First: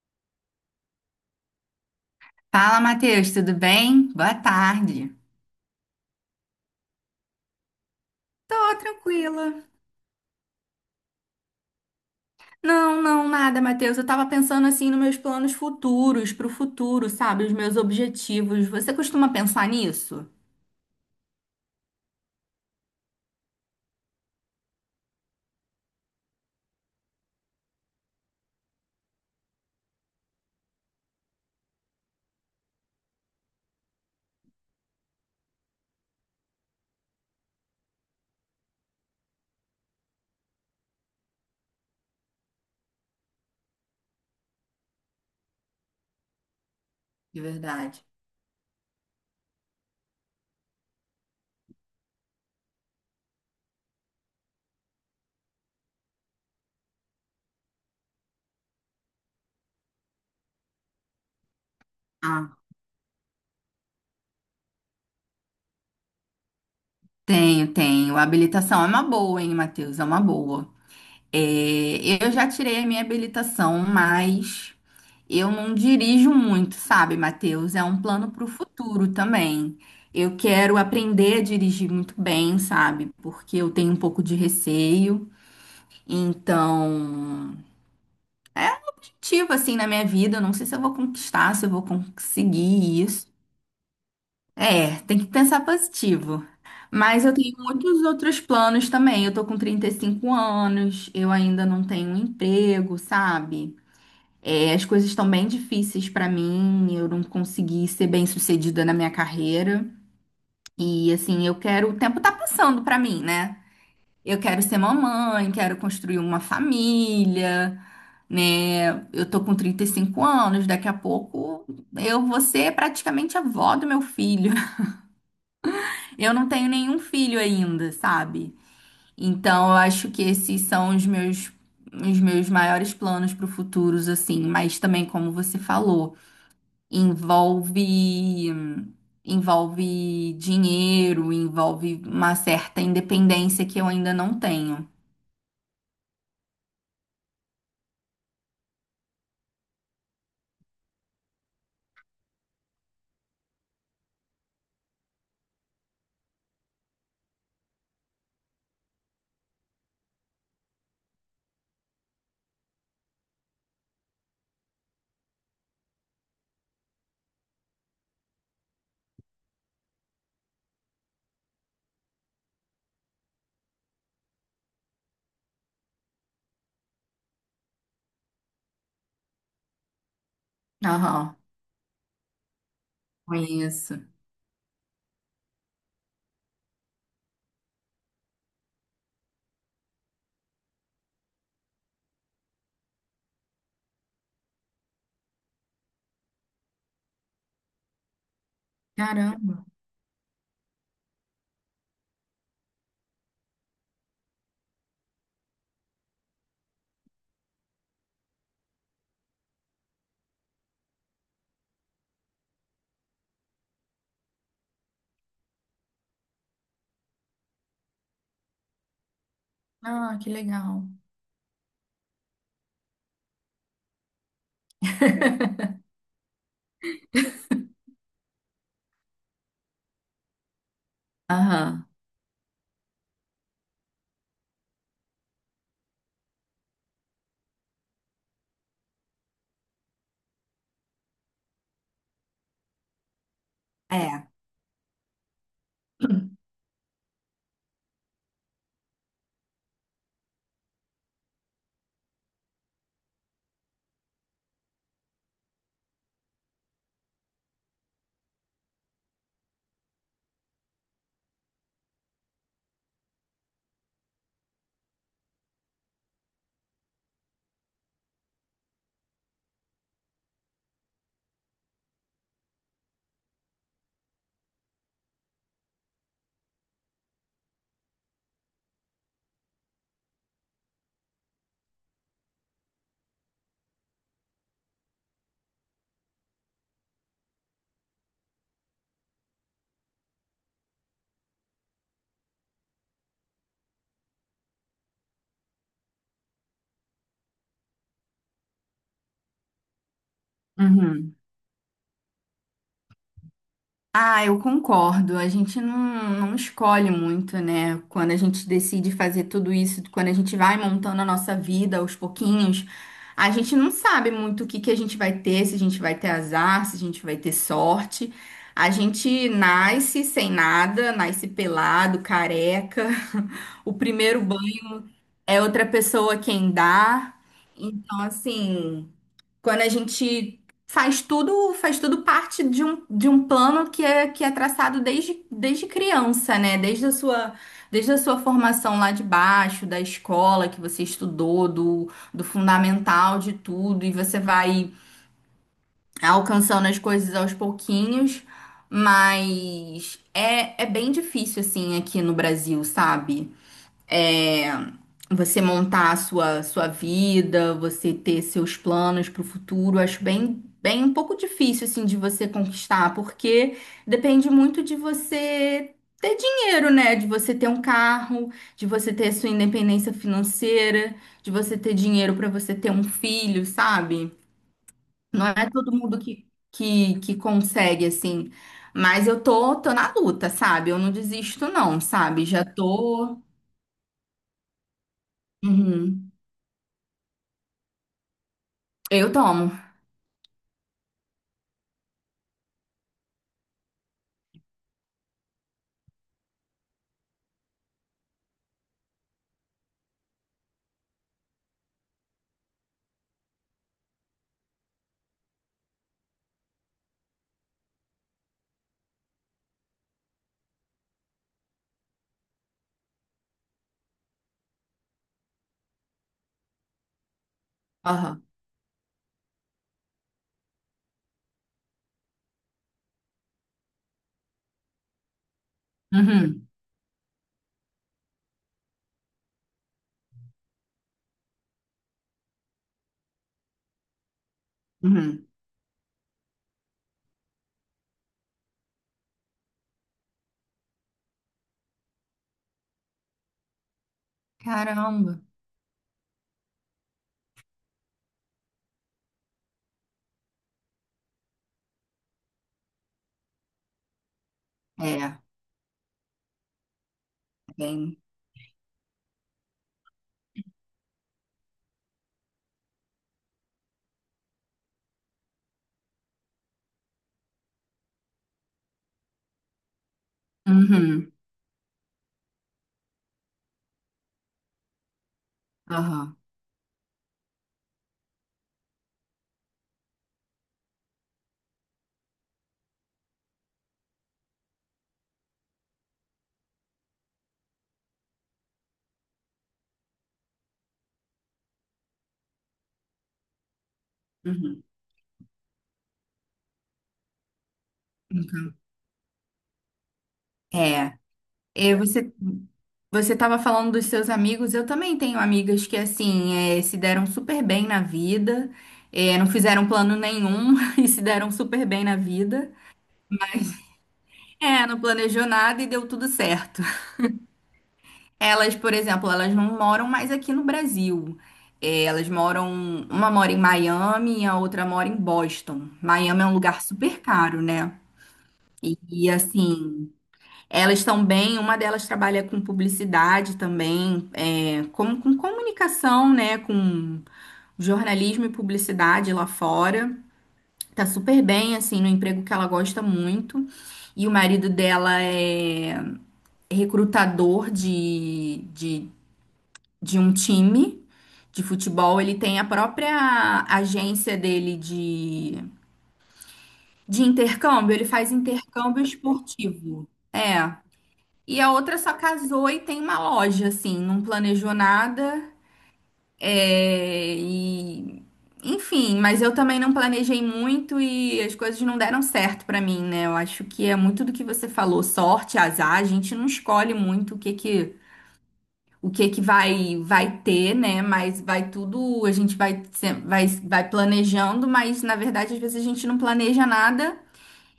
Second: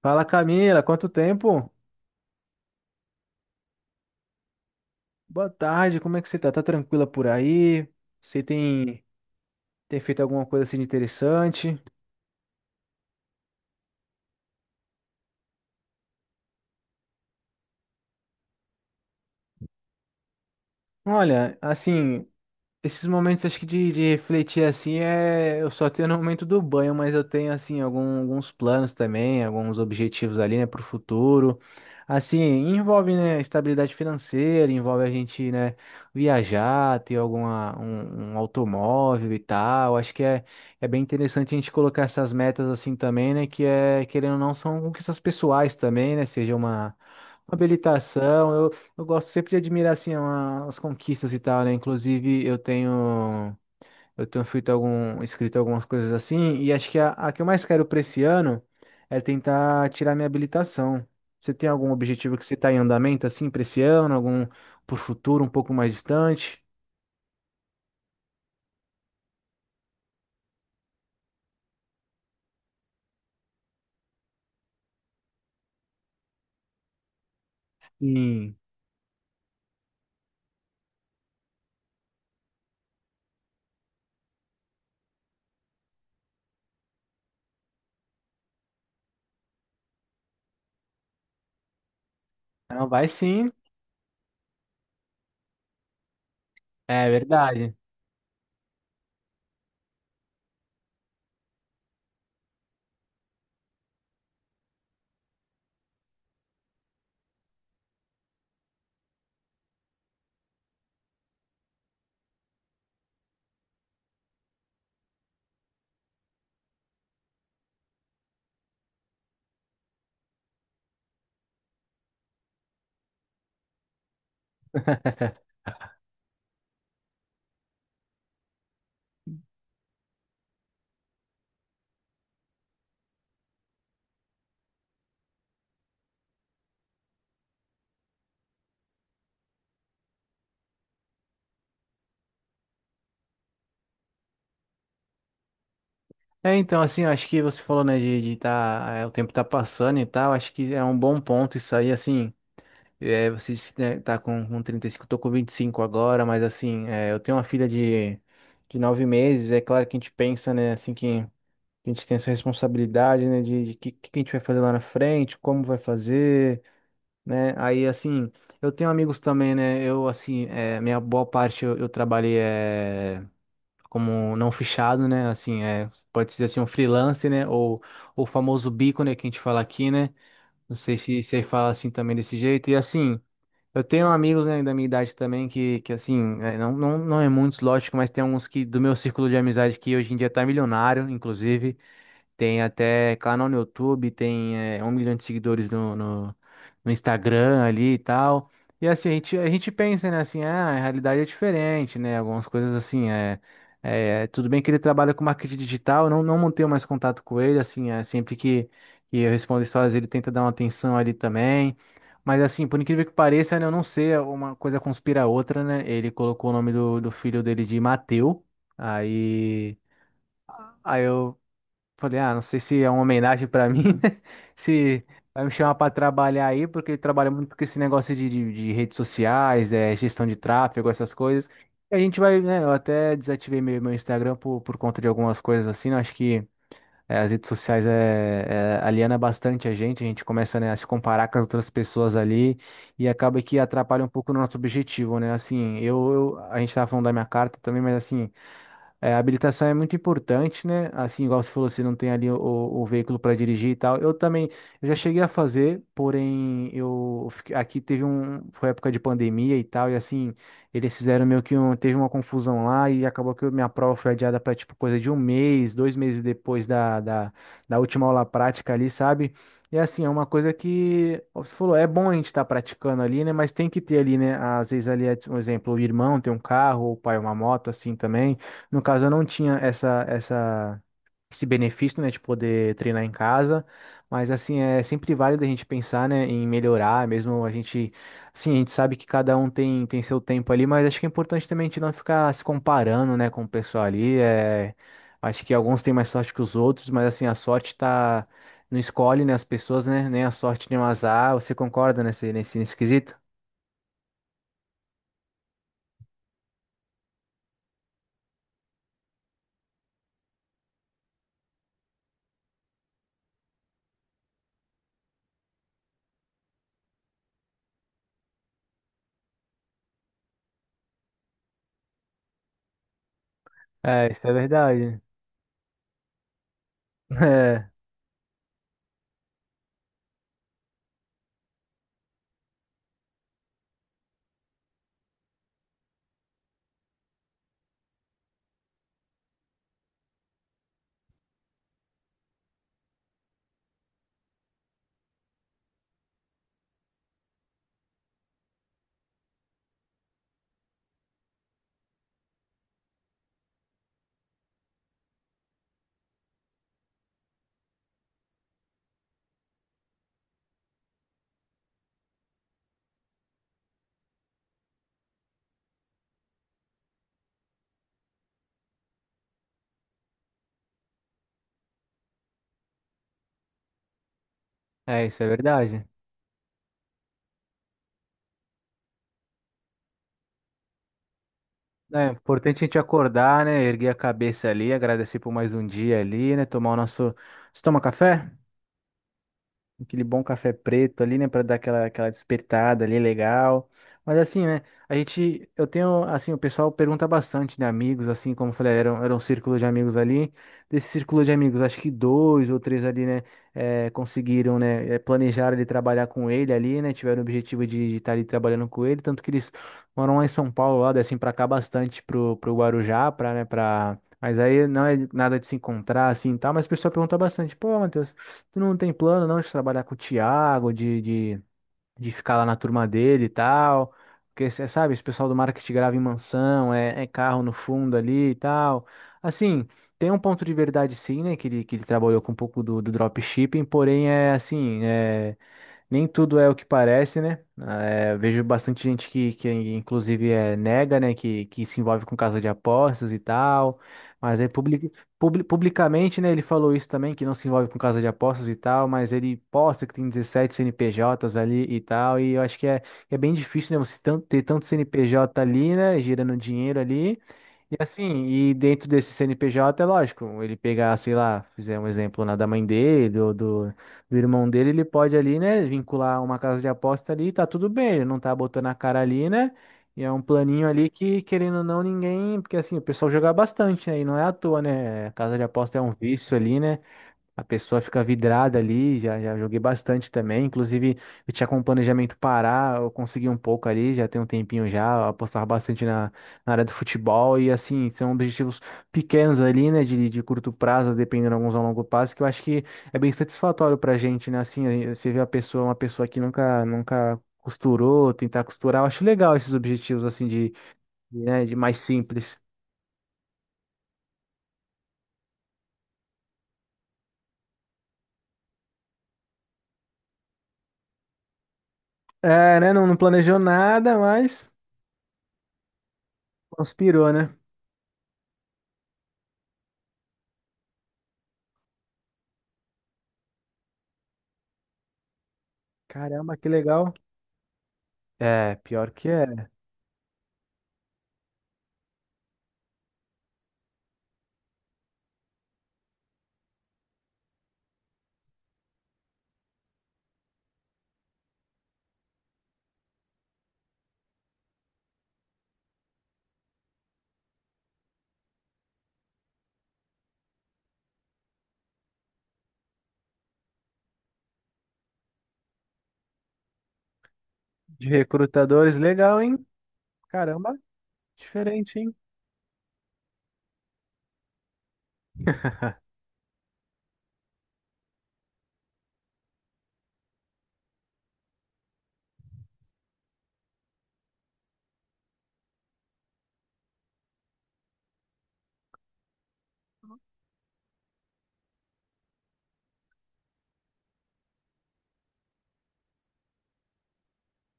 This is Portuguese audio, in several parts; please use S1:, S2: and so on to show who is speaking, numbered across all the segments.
S1: Fala, Camila, quanto tempo?
S2: Fala, Matheus, tudo bem? Boa tarde.
S1: Boa tarde, como é que você tá? Tá tranquila por aí? Você
S2: Tô
S1: tem,
S2: tranquila.
S1: tem feito alguma coisa assim de interessante?
S2: Não, não, nada, Matheus. Eu tava pensando assim nos meus planos futuros, pro futuro, sabe? Os meus objetivos. Você costuma pensar nisso?
S1: Olha, assim, esses momentos, acho que de refletir assim, eu só tenho no momento do banho, mas eu tenho assim alguns planos também, alguns objetivos ali, né, para o futuro. Assim, envolve, né, estabilidade financeira, envolve a gente, né, viajar, ter um automóvel e tal. Acho que é bem interessante a gente colocar essas metas assim também, né, que é, querendo ou não, são conquistas pessoais também, né, seja uma
S2: De
S1: uma
S2: verdade.
S1: habilitação. Eu gosto sempre de admirar assim as conquistas e tal, né? Inclusive eu tenho feito algum escrito algumas coisas assim, e acho que a que eu mais quero para esse ano é tentar tirar minha habilitação. Você tem algum objetivo que você
S2: Ah,
S1: está em andamento assim para esse ano, algum pro futuro um pouco mais distante?
S2: tenho, tenho. A habilitação é uma boa, hein, Matheus? É uma boa. É, eu já tirei a minha habilitação, mas eu não dirijo muito, sabe, Matheus? É um plano para o
S1: Sim.
S2: futuro também. Eu quero aprender a dirigir muito bem, sabe? Porque eu tenho um pouco de receio. Então, é ativo assim na minha vida. Eu não sei se eu vou conquistar, se eu vou
S1: Não,
S2: conseguir
S1: vai
S2: isso.
S1: sim.
S2: É, tem que pensar positivo.
S1: É
S2: Mas eu tenho
S1: verdade.
S2: muitos outros planos também. Eu tô com 35 anos, eu ainda não tenho um emprego, sabe? É, as coisas estão bem difíceis para mim, eu não consegui ser bem-sucedida na minha carreira. E assim, eu quero, o tempo tá passando para mim, né? Eu quero ser mamãe, quero construir uma família, né? Eu tô com 35 anos, daqui a pouco eu vou ser praticamente avó do meu filho. Eu não tenho nenhum filho ainda, sabe? Então, eu acho que esses são os meus maiores planos para o futuro, assim, mas também como você falou, envolve envolve dinheiro, envolve uma certa independência que eu ainda não tenho.
S1: É, então, assim, eu acho que você falou, né, de tá, o tempo tá passando e tal, acho que é um bom ponto isso aí, assim. É, você disse que, né, tá com 35, eu tô com 25 agora, mas assim, eu tenho uma filha de 9 meses. É claro que a gente pensa, né, assim, que a gente tem essa responsabilidade, né, de que a gente vai fazer lá na frente, como vai fazer, né, aí assim, eu tenho amigos também, né, eu assim, é, minha boa parte eu trabalhei, como não fichado, né, assim, pode dizer assim, um freelance, né, ou o famoso bico, né, que a gente fala aqui, né, não sei se,
S2: Aham.
S1: se aí fala assim também desse jeito, e assim. Eu
S2: Conheço.
S1: tenho amigos, né, da minha idade também que assim, é, não é muitos, lógico, mas tem alguns, que do meu círculo de amizade, que hoje em dia tá milionário, inclusive. Tem até canal no YouTube, tem, 1 milhão de seguidores no Instagram ali e tal. E assim, a gente, a
S2: Caramba.
S1: gente pensa, né, assim, ah, a realidade é diferente, né? Algumas coisas assim, tudo bem que ele trabalha com marketing digital, eu não mantenho mais contato com ele, assim, sempre que eu respondo histórias, ele tenta dar uma atenção ali também. Mas assim, por incrível que pareça, né, eu não sei, uma coisa conspira a outra, né? Ele colocou o nome do filho dele de Mateu. Aí.
S2: Ah, que legal.
S1: Aí eu falei, ah, não sei se é uma homenagem pra mim, né? Se vai me chamar pra trabalhar aí, porque eu trabalho muito com esse negócio de redes sociais, gestão de tráfego, essas coisas.
S2: Aham.
S1: E a gente vai, né? Eu até desativei meu Instagram por conta de algumas coisas assim, né? Acho que, as redes sociais, aliena bastante a gente. A gente começa, né, a se comparar com as outras pessoas ali, e acaba que atrapalha um
S2: É.
S1: pouco o nosso objetivo, né? Assim, a gente tava falando da minha carta também, mas assim. É, a habilitação é muito importante, né? Assim, igual você falou, você não tem ali o veículo para dirigir e tal. Eu também, eu já cheguei a fazer, porém, aqui teve um, foi época de pandemia e tal, e assim, eles fizeram meio que um, teve uma confusão lá, e acabou que minha prova foi adiada para tipo coisa de 1 mês, 2 meses depois da última aula prática ali, sabe? E assim, é uma coisa que, como você falou, é bom a gente estar praticando ali, né? Mas tem que ter ali, né? Às vezes ali, um exemplo, o irmão tem um carro, o pai uma moto, assim também. No caso, eu não tinha esse benefício, né, de poder treinar em casa, mas assim, é sempre válido a gente pensar, né, em melhorar. Mesmo a gente, assim, a gente sabe que cada um tem, seu tempo ali, mas acho que é importante também a gente não ficar se comparando, né, com o pessoal ali. Acho que alguns têm mais sorte que os outros, mas assim, a sorte tá, não escolhe, né, as pessoas, né, nem a sorte, nem o
S2: Uhum.
S1: azar. Você concorda nesse quesito?
S2: Ah, eu concordo. A gente não, não escolhe muito, né? Quando a gente decide fazer tudo isso, quando a gente vai montando a nossa vida aos pouquinhos, a gente não sabe muito o que que a gente vai ter, se a gente vai ter azar, se a gente vai ter sorte. A gente nasce sem nada, nasce pelado, careca. O
S1: É,
S2: primeiro
S1: isso é
S2: banho
S1: verdade.
S2: é outra pessoa quem dá. Então, assim. Quando a gente faz tudo parte de um plano que é traçado desde criança, né? Desde a sua formação lá de baixo, da escola que você estudou, do fundamental de tudo, e você vai alcançando as coisas aos pouquinhos, mas é, é bem difícil assim aqui no Brasil, sabe? É, você montar a sua vida, você ter seus planos para o futuro, acho bem, bem um pouco difícil assim de você conquistar, porque depende muito de você ter dinheiro, né? De você ter um carro, de você ter sua independência financeira, de você ter dinheiro para você ter um filho, sabe?
S1: Isso
S2: Não
S1: é
S2: é todo
S1: verdade.
S2: mundo que consegue assim. Mas eu tô, tô na luta, sabe? Eu não desisto, não,
S1: É
S2: sabe? Já
S1: importante a gente
S2: tô.
S1: acordar, né? Erguer a cabeça ali, agradecer por mais um dia
S2: Uhum.
S1: ali, né? Tomar o nosso. Você toma café?
S2: Eu tomo.
S1: Aquele bom café preto ali, né, para dar aquela despertada ali legal. Mas assim, né, a gente eu tenho assim, o pessoal pergunta bastante, né, amigos, assim, como eu falei, era, era um círculo de amigos ali. Desse círculo de amigos, acho que dois ou três ali, né, conseguiram, né, planejaram ele trabalhar com ele ali, né, tiveram o objetivo de estar ali trabalhando com ele, tanto que eles moram lá em São Paulo, lá descem pra cá bastante pro Guarujá, pra, né, pra. Mas aí não é nada de se encontrar assim, e tal, mas o pessoal pergunta bastante, pô, Matheus,
S2: Aham.
S1: tu não tem plano, não, de trabalhar com o Thiago, de ficar lá na turma dele e tal. Porque, você sabe, esse pessoal do marketing grava em
S2: Uhum.
S1: mansão, é carro no fundo ali e tal. Assim, tem um ponto de verdade sim, né? Que ele trabalhou com um pouco do dropshipping, porém é assim,
S2: Uhum.
S1: nem tudo é o que parece, né? Vejo bastante gente que inclusive, nega, né? Que se envolve com casa de apostas e tal. Mas aí,
S2: Caramba.
S1: publicamente, né? Ele falou isso também, que não se envolve com casa de apostas e tal. Mas ele posta que tem 17 CNPJs ali e tal. E eu acho que é bem difícil, né? Você ter tanto
S2: É,
S1: CNPJ ali, né? Girando dinheiro ali. E
S2: bem.
S1: assim, e dentro desse CNPJ, é lógico, ele pegar, sei lá, fizer um exemplo na da mãe dele ou do irmão dele. Ele pode ali, né, vincular uma casa de aposta ali, tá tudo bem, ele não tá botando a cara ali, né? E é um planinho ali
S2: Uhum.
S1: que, querendo ou não, ninguém, porque assim, o pessoal joga bastante, né? E não é à toa, né? Casa de aposta é um
S2: Aham.
S1: vício ali, né? A pessoa fica vidrada ali, já joguei bastante também. Inclusive, eu tinha com planejamento parar, eu consegui um pouco ali, já tem um tempinho já, apostar bastante na área do futebol. E assim, são objetivos pequenos ali, né, de curto prazo, dependendo alguns a longo prazo, que eu acho que é bem satisfatório pra gente, né?
S2: Uhum.
S1: Assim, aí você vê a pessoa, uma pessoa que nunca, nunca costurou, tentar costurar. Eu acho legal esses objetivos, assim,
S2: É,
S1: né, de
S2: e
S1: mais simples.
S2: você estava falando dos seus amigos. Eu também tenho amigas que assim é, se deram super bem na vida, é, não fizeram plano nenhum e se deram super bem na vida.
S1: É, né? Não, não planejou nada, mas
S2: É, não planejou nada e deu tudo certo.
S1: conspirou, né?
S2: Elas, por exemplo, elas não moram mais aqui no Brasil. É, elas moram, uma mora em Miami e a outra mora em Boston. Miami é um
S1: Caramba, que
S2: lugar
S1: legal.
S2: super caro, né?
S1: É, pior que
S2: E,
S1: é.
S2: assim, elas estão bem, uma delas trabalha com publicidade também, é, com comunicação, né? Com jornalismo e publicidade lá fora. Tá super bem, assim, no emprego que ela gosta muito. E o marido dela é recrutador de um time de futebol, ele tem a própria agência dele de intercâmbio, ele
S1: De
S2: faz
S1: recrutadores,
S2: intercâmbio
S1: legal, hein?
S2: esportivo.
S1: Caramba,
S2: É. E a
S1: diferente,
S2: outra só
S1: hein?
S2: casou e tem uma loja, assim, não planejou nada. É, e, enfim, mas eu também não planejei muito e as coisas não deram certo pra mim, né? Eu acho que é muito do que você falou, sorte, azar, a gente não escolhe muito o que que vai ter, né? Mas vai tudo, a gente vai se- vai vai planejando, mas na verdade às vezes a gente não planeja nada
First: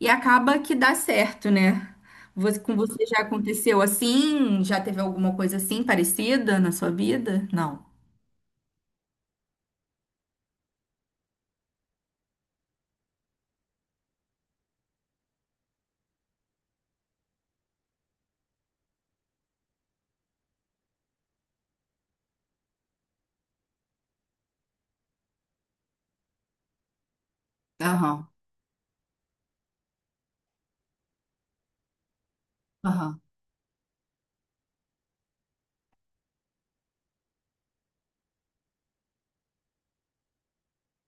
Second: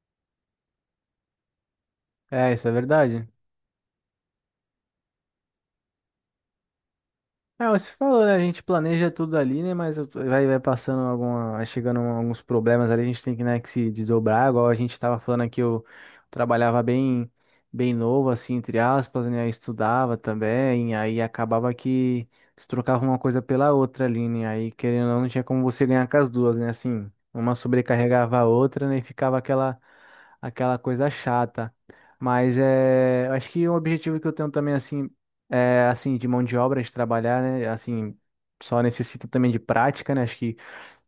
S2: e acaba que dá certo, né?
S1: É,
S2: Você-
S1: isso é
S2: com você já
S1: verdade.
S2: aconteceu assim? Já teve alguma coisa assim parecida na sua vida?
S1: É,
S2: Não.
S1: você falou, né? A gente planeja tudo ali, né? Mas vai, passando alguma, vai chegando alguns problemas ali, a gente tem que, né, que se desdobrar, igual a gente tava falando aqui. Eu trabalhava bem, bem novo, assim, entre aspas, né? Eu estudava também, aí acabava que se trocava uma coisa pela outra ali, né? Aí, querendo ou não, não tinha como você ganhar com as duas, né? Assim, uma
S2: Aham.
S1: sobrecarregava a outra, né? E ficava aquela coisa chata. Mas
S2: Aham.
S1: eu acho que um objetivo que eu tenho também, assim, assim, de mão de obra, de trabalhar, né? Assim, só necessita também de prática, né? Acho que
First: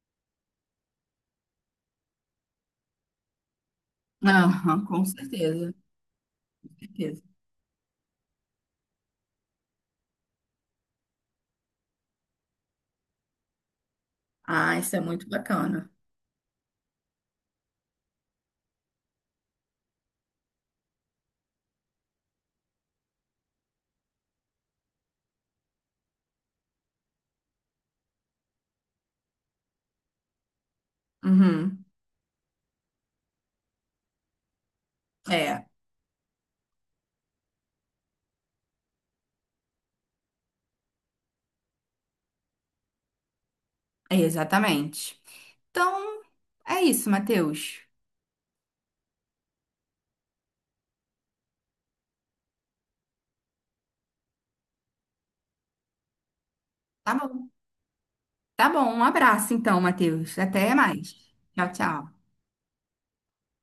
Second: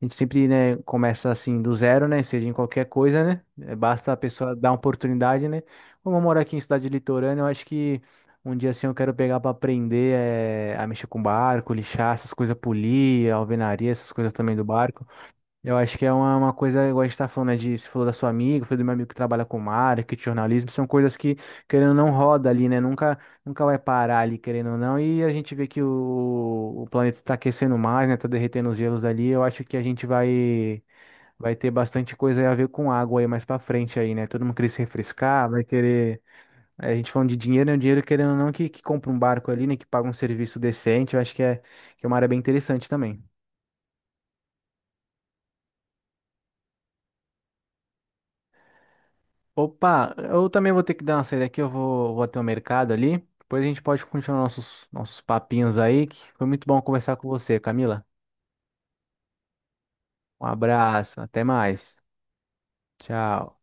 S1: a gente sempre, né, começa assim do zero, né? Seja em qualquer coisa, né? É, basta a pessoa dar uma
S2: Aham, com
S1: oportunidade, né?
S2: certeza,
S1: Como eu moro aqui em
S2: com
S1: cidade
S2: certeza.
S1: litorânea, eu acho que um dia assim eu quero pegar para aprender, a mexer com barco, lixar essas coisas, polir, alvenaria, essas coisas também do
S2: Ah, isso é
S1: barco.
S2: muito
S1: Eu
S2: bacana.
S1: acho que é uma coisa, igual a gente tá falando, né, de, você falou da sua amiga, foi do meu amigo que trabalha com marketing, jornalismo, são coisas que, querendo ou não, roda ali, né, nunca, nunca vai parar ali, querendo ou não. E a gente vê que o planeta tá aquecendo mais, né, tá derretendo os gelos ali. Eu acho que a gente vai, ter
S2: Uhum.
S1: bastante coisa a ver com água aí mais pra frente aí, né, todo mundo querer se refrescar, vai
S2: É,
S1: querer, a gente falando de dinheiro, né, o dinheiro, querendo ou não, que compra um barco ali, né, que paga um serviço decente. Eu acho que que é uma área bem interessante também.
S2: é, exatamente. Então, é isso, Matheus.
S1: Opa, eu também vou ter que dar uma saída aqui, eu vou, até o mercado ali. Depois a gente pode continuar nossos papinhos aí, que foi muito bom conversar
S2: Tá
S1: com
S2: bom.
S1: você, Camila.
S2: Tá bom, um abraço então, Matheus.
S1: Um
S2: Até mais.
S1: abraço, até
S2: Tchau,
S1: mais.
S2: tchau.
S1: Tchau.